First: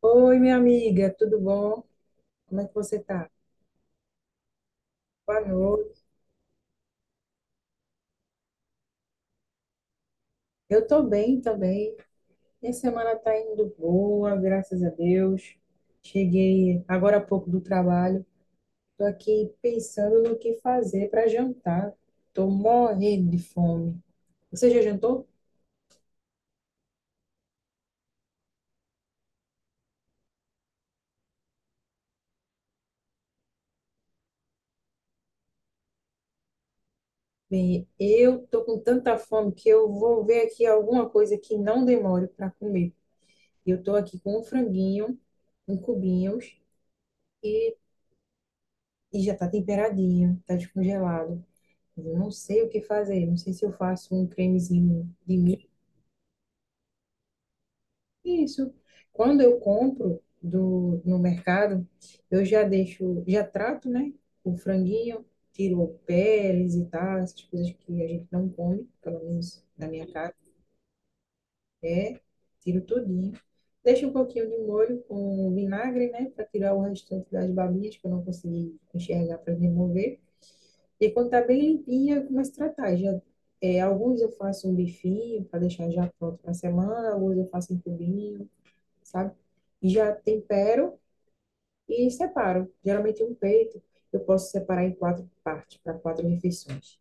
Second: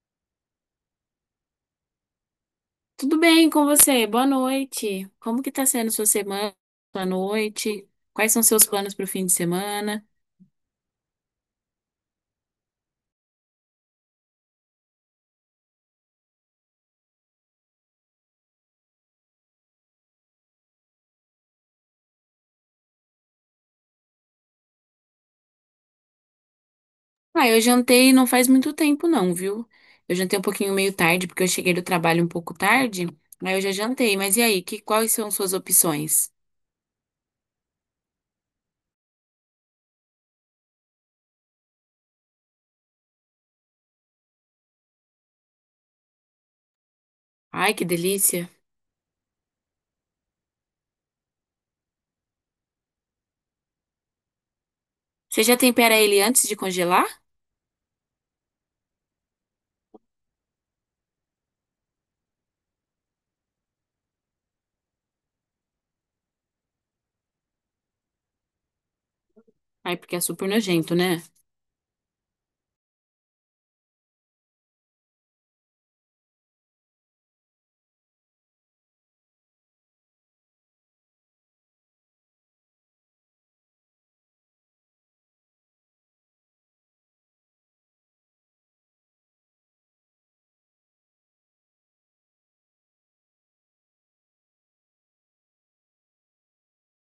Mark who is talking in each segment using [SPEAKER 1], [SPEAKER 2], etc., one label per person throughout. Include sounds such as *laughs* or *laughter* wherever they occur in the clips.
[SPEAKER 1] Oi, minha amiga, tudo bom? Como é que você
[SPEAKER 2] Tudo
[SPEAKER 1] tá?
[SPEAKER 2] bem com você? Boa noite.
[SPEAKER 1] Boa
[SPEAKER 2] Como que tá sendo
[SPEAKER 1] noite.
[SPEAKER 2] sua semana, sua noite? Quais são seus planos para o fim de semana?
[SPEAKER 1] Eu tô bem também. Minha semana tá indo boa, graças a Deus. Cheguei agora há pouco do trabalho. Tô aqui pensando no que fazer para jantar. Tô morrendo de fome. Você já jantou?
[SPEAKER 2] Ah, eu jantei não faz muito tempo não, viu? Eu jantei um pouquinho meio tarde, porque eu cheguei do trabalho um pouco tarde, aí eu já jantei. Mas e aí, quais são suas opções?
[SPEAKER 1] Bem, eu tô com tanta fome que eu vou ver aqui alguma coisa que não demore para comer. Eu tô aqui com um franguinho, em cubinhos
[SPEAKER 2] Ai,
[SPEAKER 1] e,
[SPEAKER 2] que delícia!
[SPEAKER 1] e já tá temperadinho, tá descongelado. Eu não sei o que fazer, não sei se eu faço um cremezinho de
[SPEAKER 2] Você já
[SPEAKER 1] milho.
[SPEAKER 2] tempera ele antes de congelar?
[SPEAKER 1] Isso. Quando eu compro no mercado, eu já deixo, já trato, né? O franguinho, tiro a peles e tal, essas coisas que a gente não come, pelo menos na
[SPEAKER 2] Ai,
[SPEAKER 1] minha
[SPEAKER 2] porque é
[SPEAKER 1] casa,
[SPEAKER 2] super nojento, né?
[SPEAKER 1] é, tiro tudinho. Deixo um pouquinho de molho com vinagre, né? Para tirar o restante das babinhas que eu não consegui enxergar para remover. E quando tá bem limpinha, eu começo a tratar. Já, é, alguns eu faço um bifinho para deixar já pronto para semana, alguns eu faço em cubinho, sabe? E já tempero e separo. Geralmente um peito eu posso separar em quatro partes, para quatro refeições.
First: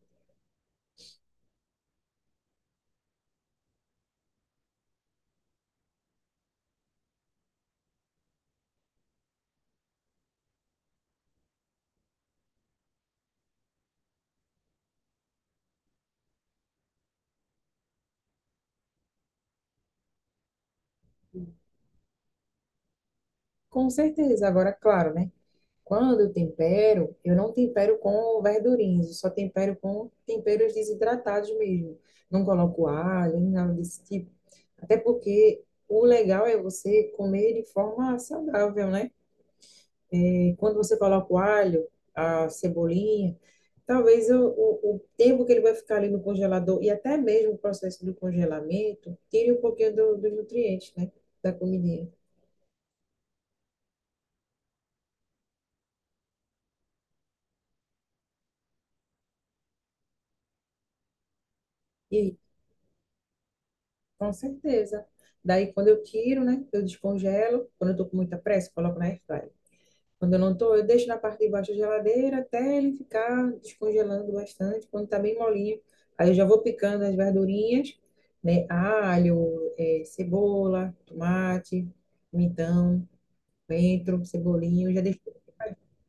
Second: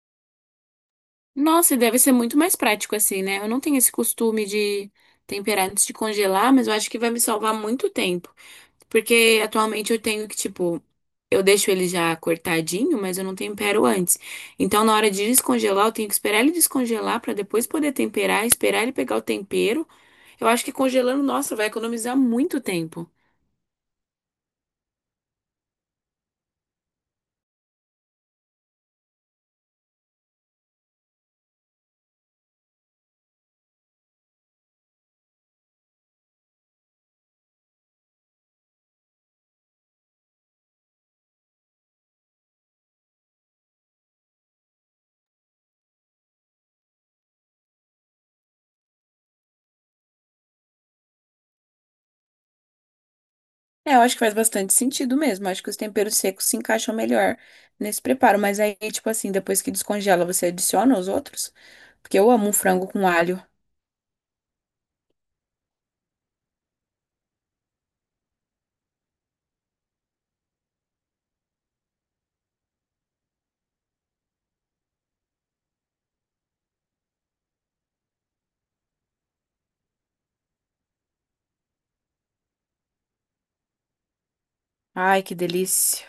[SPEAKER 2] Nossa, e deve ser muito mais prático assim, né? Eu não tenho esse costume de temperar antes de congelar, mas eu acho que vai me salvar muito tempo. Porque atualmente eu tenho que, tipo, eu deixo ele já cortadinho, mas eu não tempero antes. Então, na hora de descongelar, eu tenho que esperar ele descongelar pra depois poder temperar, esperar ele pegar o tempero. Eu acho que congelando, nossa, vai economizar muito tempo.
[SPEAKER 1] Com certeza, agora, claro, né? Quando eu tempero, eu não tempero com verdurinhas, eu só tempero com temperos desidratados mesmo. Não coloco alho, nem nada desse tipo. Até porque o legal é você comer de forma saudável, né? E quando você coloca o alho, a cebolinha, talvez o tempo que ele vai ficar ali no congelador e até mesmo o processo do congelamento tire um pouquinho do- dos nutrientes, né? Da comidinha.
[SPEAKER 2] É, eu acho que faz bastante sentido mesmo. Acho que os temperos secos se encaixam melhor nesse preparo. Mas aí, tipo assim, depois que descongela, você adiciona os outros? Porque eu
[SPEAKER 1] E
[SPEAKER 2] amo um frango com alho.
[SPEAKER 1] Com certeza. Daí, quando eu tiro, né, eu descongelo. Quando eu tô com muita pressa, eu coloco na airfryer. Quando eu não tô, eu deixo na parte de baixo da geladeira até ele ficar descongelando bastante. Quando tá bem molinho, aí eu já vou picando as verdurinhas, né, alho, cebola, tomate, pimentão, coentro, cebolinho. Eu já deixo,
[SPEAKER 2] Ai, que delícia.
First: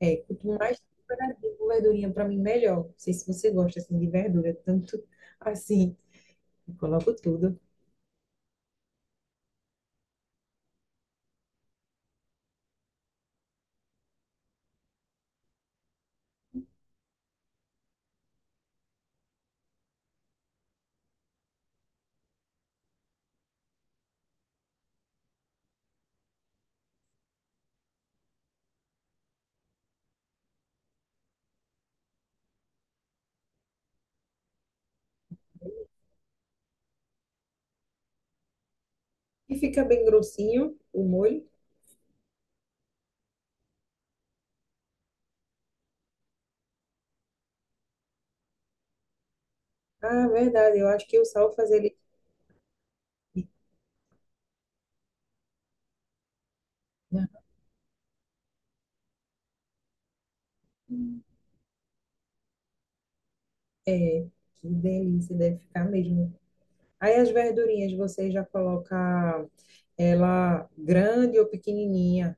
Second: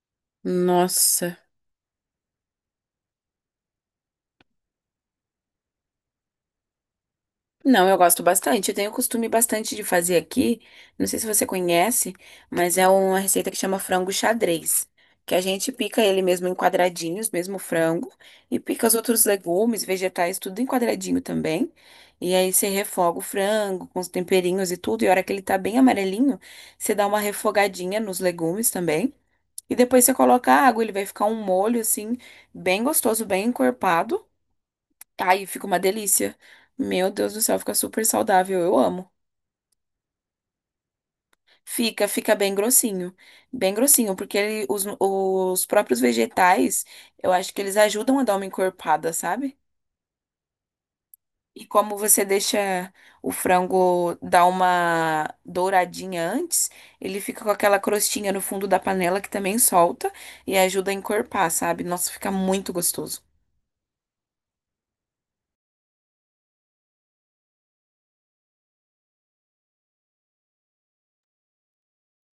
[SPEAKER 1] é, quanto mais
[SPEAKER 2] Nossa.
[SPEAKER 1] temperadinho com verdurinha, pra mim, melhor. Não sei se você gosta, assim, de verdura, tanto *laughs* assim. Eu coloco tudo.
[SPEAKER 2] Não, eu gosto bastante. Eu tenho costume bastante de fazer aqui. Não sei se você conhece, mas é uma receita que chama frango xadrez. Que a gente pica ele mesmo em quadradinhos, mesmo o frango, e pica os outros legumes, vegetais, tudo em quadradinho também. E aí você refoga o frango com os temperinhos e tudo. E a hora que ele tá bem amarelinho, você dá uma refogadinha nos legumes também. E depois você coloca a água, ele vai ficar um molho assim, bem gostoso, bem encorpado. Ai, fica uma delícia. Meu Deus do céu, fica super saudável. Eu amo.
[SPEAKER 1] E fica bem grossinho o molho.
[SPEAKER 2] Fica bem grossinho. Bem grossinho, porque ele- os próprios vegetais, eu acho que eles ajudam a dar uma encorpada, sabe?
[SPEAKER 1] Ah, verdade. Eu acho que o sal
[SPEAKER 2] E
[SPEAKER 1] salsas, ele...
[SPEAKER 2] como você deixa o frango dar uma douradinha antes, ele fica
[SPEAKER 1] Ah,
[SPEAKER 2] com aquela crostinha no fundo da panela que também solta e ajuda a encorpar, sabe? Nossa, fica muito gostoso.
[SPEAKER 1] que delícia, deve ficar mesmo. Aí as verdurinhas, você já coloca ela grande ou pequenininha?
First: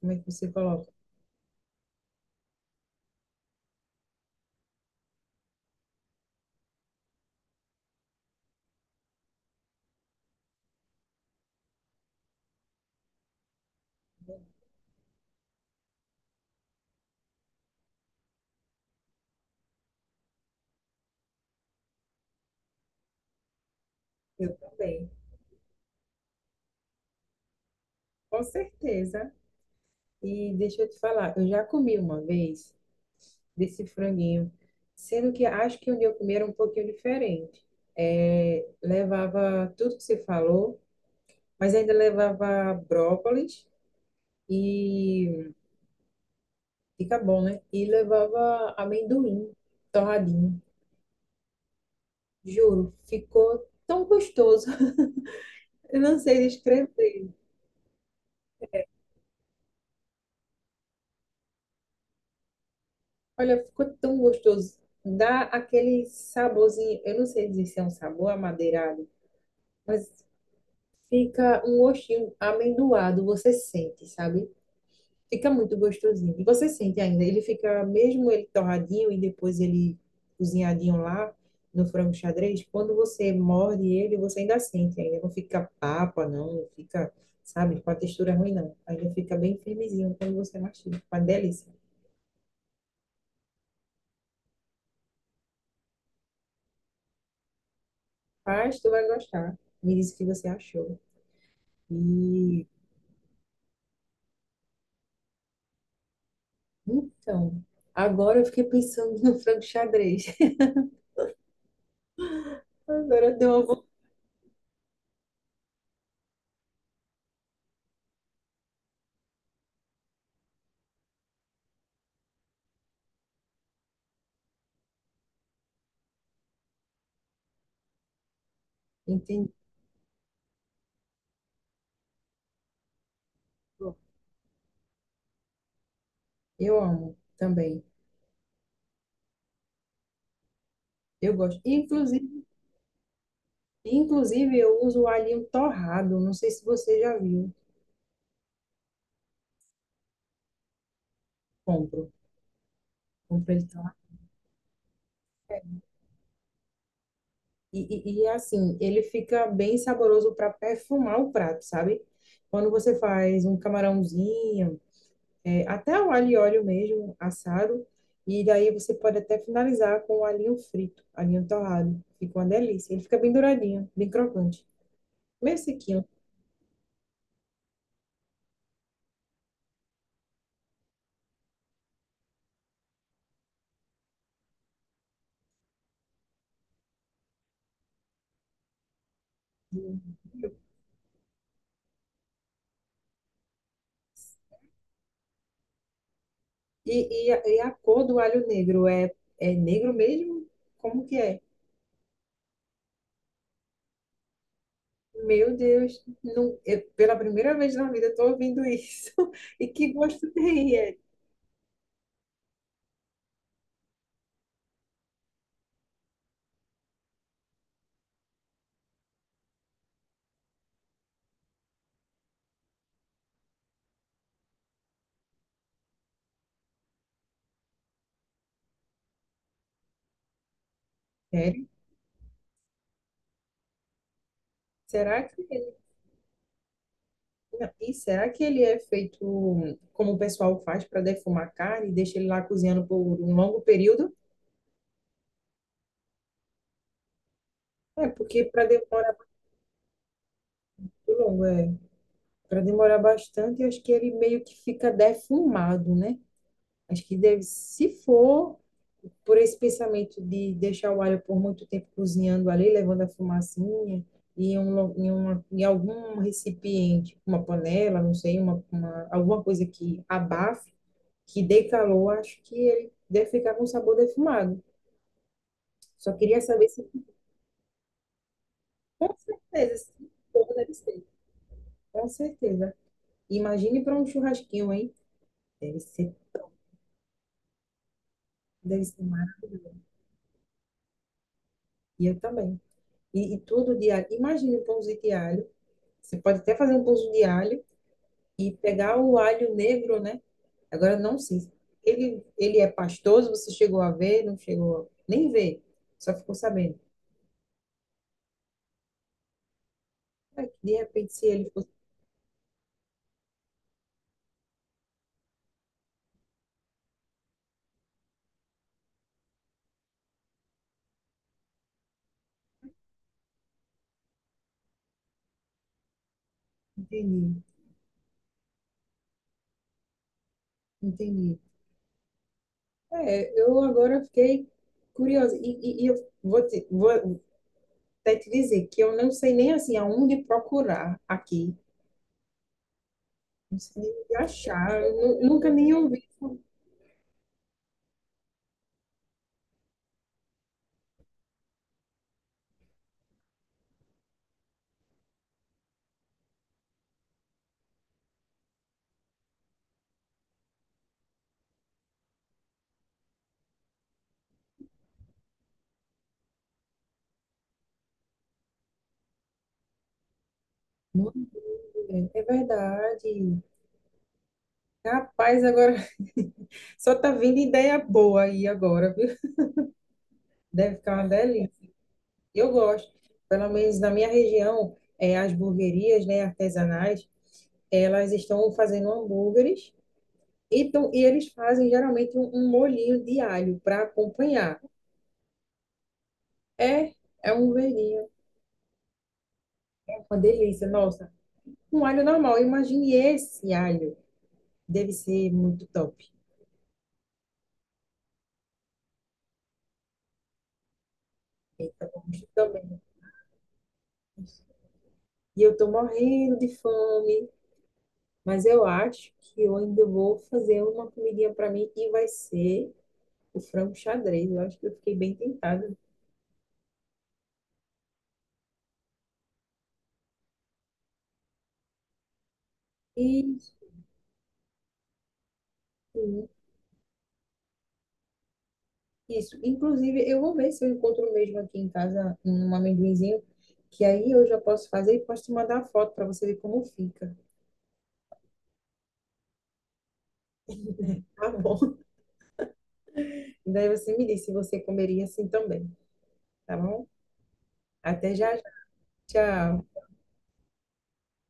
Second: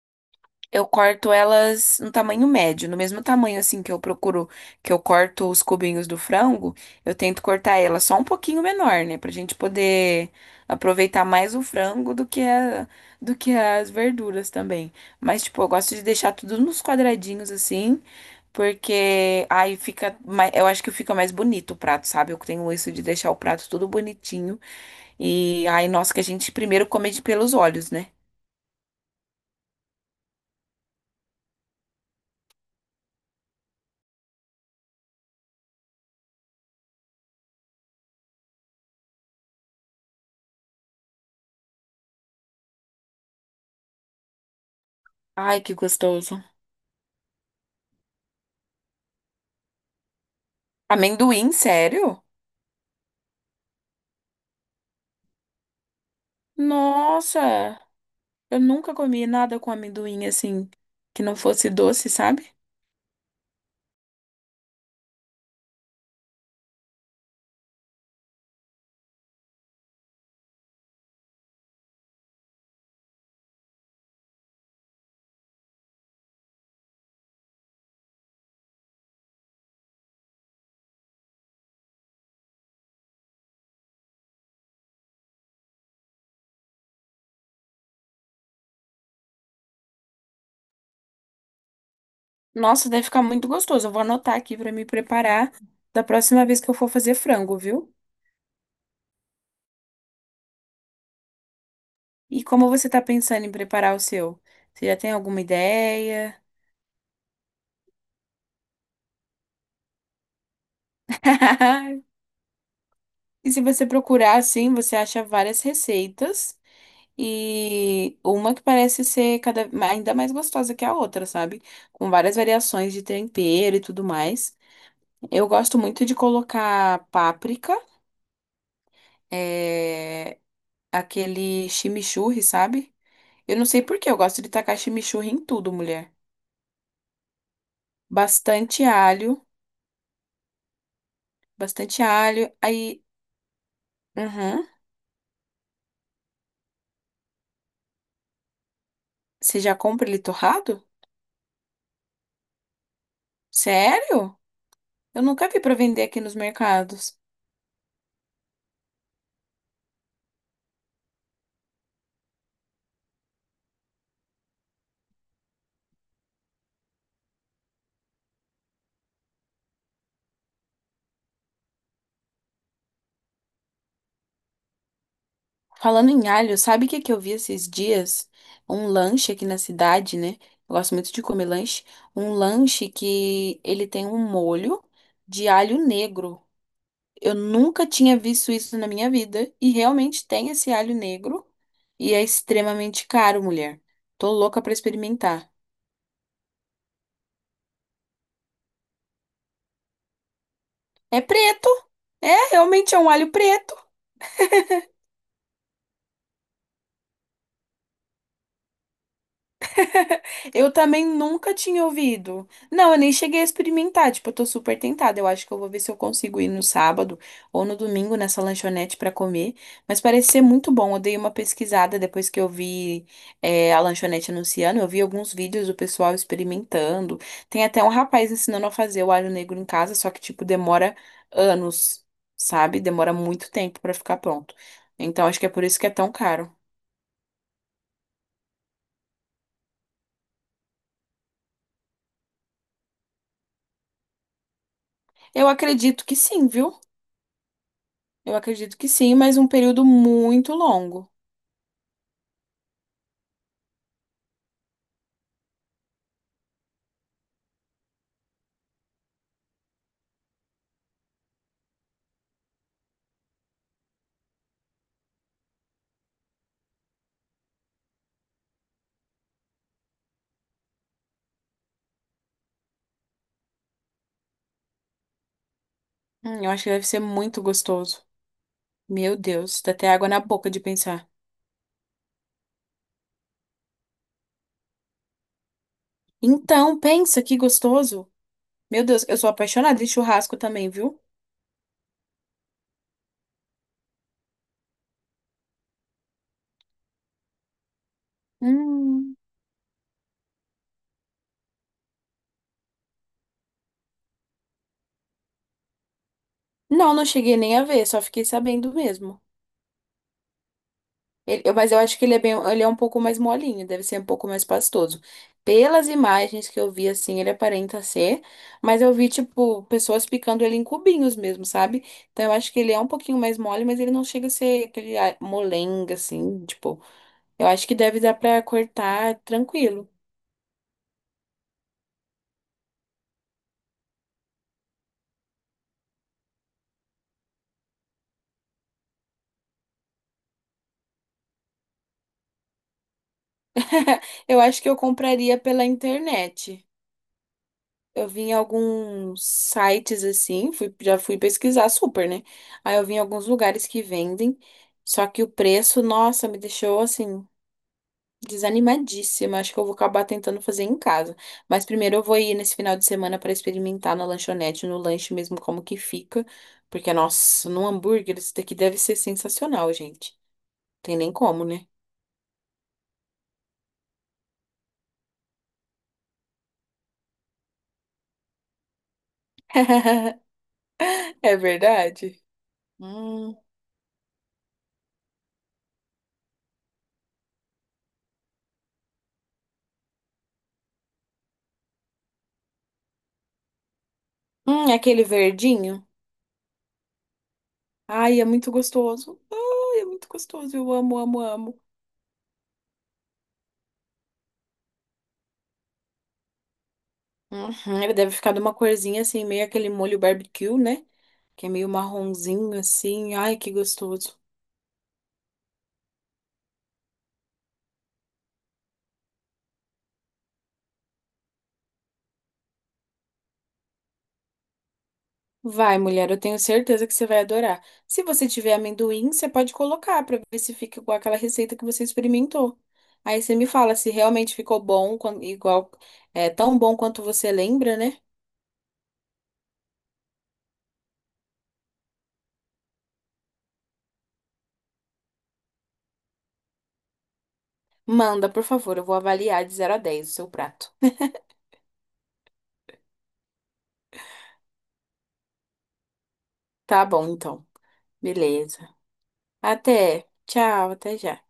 [SPEAKER 1] Como é que você
[SPEAKER 2] Eu
[SPEAKER 1] coloca?
[SPEAKER 2] corto elas no tamanho médio, no mesmo tamanho assim que eu procuro, que eu corto os cubinhos do frango, eu tento cortar ela só um pouquinho menor, né, pra gente poder aproveitar mais o frango do que a- do que as verduras também. Mas tipo, eu gosto de deixar tudo nos quadradinhos assim, porque aí fica, mai- eu acho que fica mais bonito o prato, sabe? Eu tenho isso de deixar o prato tudo
[SPEAKER 1] Eu
[SPEAKER 2] bonitinho
[SPEAKER 1] também,
[SPEAKER 2] e aí, nossa, que a gente primeiro come de pelos olhos, né?
[SPEAKER 1] com certeza. E deixa eu te falar, eu já comi uma vez desse franguinho, sendo que acho que onde eu comi era um pouquinho diferente. É, levava tudo que você falou, mas ainda levava brócolis e
[SPEAKER 2] Ai, que gostoso.
[SPEAKER 1] fica bom, né? E levava amendoim torradinho.
[SPEAKER 2] Amendoim, sério?
[SPEAKER 1] Juro, ficou tão gostoso. *laughs* Eu não sei descrever.
[SPEAKER 2] Nossa, eu nunca comi nada com amendoim assim, que não fosse doce, sabe?
[SPEAKER 1] Olha, ficou tão gostoso. Dá aquele saborzinho. Eu não sei dizer se é um sabor amadeirado, mas fica um gostinho amendoado. Você sente, sabe? Fica muito gostosinho. E você sente ainda, ele fica, mesmo ele torradinho e depois ele cozinhadinho lá no frango xadrez, quando você morde ele, você ainda sente ainda. Não fica papa, não, não fica, sabe, com a textura ruim, não. Ainda fica bem firmezinho quando você mastiga. Uma delícia.
[SPEAKER 2] Nossa, deve ficar muito gostoso. Eu vou anotar aqui pra me preparar da próxima vez que eu for fazer frango, viu?
[SPEAKER 1] Mas tu vai gostar. Me disse o que você achou.
[SPEAKER 2] E
[SPEAKER 1] E
[SPEAKER 2] como você tá pensando em preparar o seu? Você já tem alguma ideia?
[SPEAKER 1] então, agora eu fiquei pensando no frango xadrez. *laughs*
[SPEAKER 2] *laughs*
[SPEAKER 1] Agora deu
[SPEAKER 2] E se
[SPEAKER 1] uma... vo-
[SPEAKER 2] você procurar assim, você acha várias receitas e uma que parece ser cada ainda mais gostosa que a outra, sabe? Com várias variações de tempero e tudo mais. Eu gosto muito de colocar páprica,
[SPEAKER 1] Entendi.
[SPEAKER 2] é, aquele chimichurri, sabe? Eu não sei por que eu gosto de tacar chimichurri em tudo, mulher.
[SPEAKER 1] Eu amo também.
[SPEAKER 2] Bastante alho,
[SPEAKER 1] Eu gosto.
[SPEAKER 2] bastante
[SPEAKER 1] Inclusive,
[SPEAKER 2] alho. Aí,
[SPEAKER 1] Inclusive,
[SPEAKER 2] uhum.
[SPEAKER 1] eu uso o alho torrado, não sei se você já viu.
[SPEAKER 2] Você já compra ele torrado?
[SPEAKER 1] Compro, compro ele torrado.
[SPEAKER 2] Sério? Eu nunca vi pra vender aqui nos mercados.
[SPEAKER 1] E, assim, ele fica bem saboroso para perfumar o prato, sabe? Quando você faz um camarãozinho, é, até o alho e óleo mesmo, assado, e daí você pode até finalizar com o alhinho frito, alhinho torrado. Fica uma delícia. Ele fica bem douradinho, bem crocante, meio sequinho.
[SPEAKER 2] Falando em alho, sabe o que que eu vi esses dias? Um lanche aqui na cidade, né? Eu gosto muito de comer lanche. Um lanche que ele tem um molho de alho negro. Eu nunca tinha visto isso na minha vida e realmente tem esse alho negro e é extremamente caro, mulher. Tô louca pra experimentar.
[SPEAKER 1] E a cor do alho negro é, é negro mesmo? Como que
[SPEAKER 2] É
[SPEAKER 1] é?
[SPEAKER 2] preto. É, realmente é um alho preto.
[SPEAKER 1] Meu Deus, não, eu- pela primeira vez na vida eu tô ouvindo isso. *laughs* E que gosto
[SPEAKER 2] Eu
[SPEAKER 1] tem? É,
[SPEAKER 2] também nunca tinha ouvido. Não, eu nem cheguei a experimentar. Tipo, eu tô super tentada. Eu acho que eu vou ver se eu consigo ir no sábado ou no domingo nessa lanchonete pra comer. Mas parece ser muito bom. Eu dei uma pesquisada depois que eu vi, é, a lanchonete anunciando. Eu vi alguns vídeos do pessoal experimentando. Tem até um rapaz ensinando a fazer o alho negro em casa, só que, tipo, demora
[SPEAKER 1] sério?
[SPEAKER 2] anos, sabe? Demora muito tempo pra ficar pronto.
[SPEAKER 1] Será
[SPEAKER 2] Então, acho
[SPEAKER 1] que
[SPEAKER 2] que é por
[SPEAKER 1] ele,
[SPEAKER 2] isso que é tão caro.
[SPEAKER 1] não, e será que ele é feito como o pessoal faz para defumar carne e deixa ele lá cozinhando por um longo período?
[SPEAKER 2] Eu acredito que sim, viu?
[SPEAKER 1] É,
[SPEAKER 2] Eu
[SPEAKER 1] porque para
[SPEAKER 2] acredito que
[SPEAKER 1] demorar
[SPEAKER 2] sim, mas um período muito longo.
[SPEAKER 1] muito longo, é, para demorar bastante, eu acho que ele meio que fica defumado, né? Acho que deve, se for por esse pensamento de deixar o alho por muito tempo cozinhando ali, levando a fumacinha, em algum recipiente, uma panela, não sei, alguma coisa que abafe, que dê calor, acho que ele deve ficar com sabor defumado. Só queria
[SPEAKER 2] Eu acho
[SPEAKER 1] saber
[SPEAKER 2] que deve
[SPEAKER 1] se,
[SPEAKER 2] ser muito gostoso.
[SPEAKER 1] com
[SPEAKER 2] Meu Deus, dá
[SPEAKER 1] certeza,
[SPEAKER 2] até água
[SPEAKER 1] se
[SPEAKER 2] na boca
[SPEAKER 1] for,
[SPEAKER 2] de
[SPEAKER 1] deve ser.
[SPEAKER 2] pensar.
[SPEAKER 1] Com certeza. Imagine para um churrasquinho, hein? Deve ser,
[SPEAKER 2] Então, pensa que gostoso. Meu
[SPEAKER 1] deve ser
[SPEAKER 2] Deus, eu sou
[SPEAKER 1] maravilha.
[SPEAKER 2] apaixonada em churrasco também, viu?
[SPEAKER 1] E eu também. E tudo de alho. Imagine um pãozinho de alho. Você pode até fazer um pãozinho de alho e pegar
[SPEAKER 2] Hum.
[SPEAKER 1] o alho negro, né? Agora não sei. Ele é pastoso, você chegou a ver, não chegou, a- nem ver, só ficou sabendo.
[SPEAKER 2] Não, não cheguei nem a ver, só fiquei sabendo mesmo.
[SPEAKER 1] Ah, de repente, se
[SPEAKER 2] Ele-
[SPEAKER 1] ele
[SPEAKER 2] eu-
[SPEAKER 1] fosse.
[SPEAKER 2] mas eu acho que ele é bem, ele é um pouco mais molinho, deve ser um pouco mais pastoso. Pelas imagens que eu vi, assim, ele aparenta ser, mas eu vi, tipo, pessoas picando ele em cubinhos mesmo, sabe? Então eu acho que ele é um pouquinho mais mole, mas ele não chega a ser aquele ah, molenga, assim, tipo,
[SPEAKER 1] Entendi,
[SPEAKER 2] eu acho que deve dar pra cortar tranquilo.
[SPEAKER 1] entendi. É, eu agora fiquei curiosa. Eu vou até te dizer que eu não sei nem assim aonde procurar aqui. Não sei nem
[SPEAKER 2] *laughs*
[SPEAKER 1] onde
[SPEAKER 2] Eu acho que eu
[SPEAKER 1] achar. Eu nu-
[SPEAKER 2] compraria
[SPEAKER 1] nunca
[SPEAKER 2] pela
[SPEAKER 1] nem ouvi.
[SPEAKER 2] internet. Eu vi em alguns sites assim, fui, já fui pesquisar super, né? Aí eu vi em alguns lugares que vendem, só que o preço, nossa, me deixou assim, desanimadíssima. Acho que eu vou acabar tentando fazer em casa. Mas primeiro eu vou ir nesse final de semana para experimentar na lanchonete, no lanche mesmo, como que fica. Porque, nossa, num hambúrguer isso daqui deve ser sensacional, gente. Tem nem
[SPEAKER 1] Não,
[SPEAKER 2] como, né?
[SPEAKER 1] é é verdade. Rapaz, agora *laughs* só tá vindo ideia boa aí agora, viu?
[SPEAKER 2] *laughs*
[SPEAKER 1] Deve ficar uma
[SPEAKER 2] É
[SPEAKER 1] delícia.
[SPEAKER 2] verdade?
[SPEAKER 1] Eu gosto.
[SPEAKER 2] Hum,
[SPEAKER 1] Pelo menos na minha região, as hamburguerias, né, artesanais, elas estão fazendo hambúrgueres e, tão- e eles fazem geralmente um molhinho de alho para acompanhar.
[SPEAKER 2] aquele verdinho.
[SPEAKER 1] É, é um verninho,
[SPEAKER 2] Ai, é muito gostoso. Ai, é
[SPEAKER 1] é
[SPEAKER 2] muito
[SPEAKER 1] uma
[SPEAKER 2] gostoso.
[SPEAKER 1] delícia.
[SPEAKER 2] Eu amo,
[SPEAKER 1] Nossa,
[SPEAKER 2] amo, amo.
[SPEAKER 1] um alho normal. Imagine esse alho. Deve ser muito top.
[SPEAKER 2] Uhum, ele deve ficar de uma corzinha assim, meio aquele molho barbecue, né? Que é meio
[SPEAKER 1] Então, eu
[SPEAKER 2] marronzinho
[SPEAKER 1] também.
[SPEAKER 2] assim. Ai, que gostoso.
[SPEAKER 1] E eu tô morrendo de fome, mas eu acho que eu ainda vou fazer uma comidinha para mim e vai ser o frango xadrez. Eu acho que eu fiquei bem tentada.
[SPEAKER 2] Vai, mulher, eu tenho certeza que você vai adorar. Se você tiver amendoim, você pode colocar pra ver se fica igual aquela receita que você experimentou. Aí você me
[SPEAKER 1] Isso,
[SPEAKER 2] fala se realmente ficou bom, quan- igual, é tão bom quanto você lembra, né?
[SPEAKER 1] isso. Inclusive, eu vou ver se eu encontro mesmo aqui em casa um amendoinzinho, que aí eu já posso fazer e posso te mandar a foto para você ver como fica.
[SPEAKER 2] Manda, por favor, eu vou avaliar de 0 a 10 o seu prato.
[SPEAKER 1] Tá bom? *laughs* Daí você me diz se você comeria assim também, tá
[SPEAKER 2] Tá
[SPEAKER 1] bom?
[SPEAKER 2] bom, então.
[SPEAKER 1] Até já, já.
[SPEAKER 2] Beleza.
[SPEAKER 1] Tchau.
[SPEAKER 2] Até. Tchau, até já.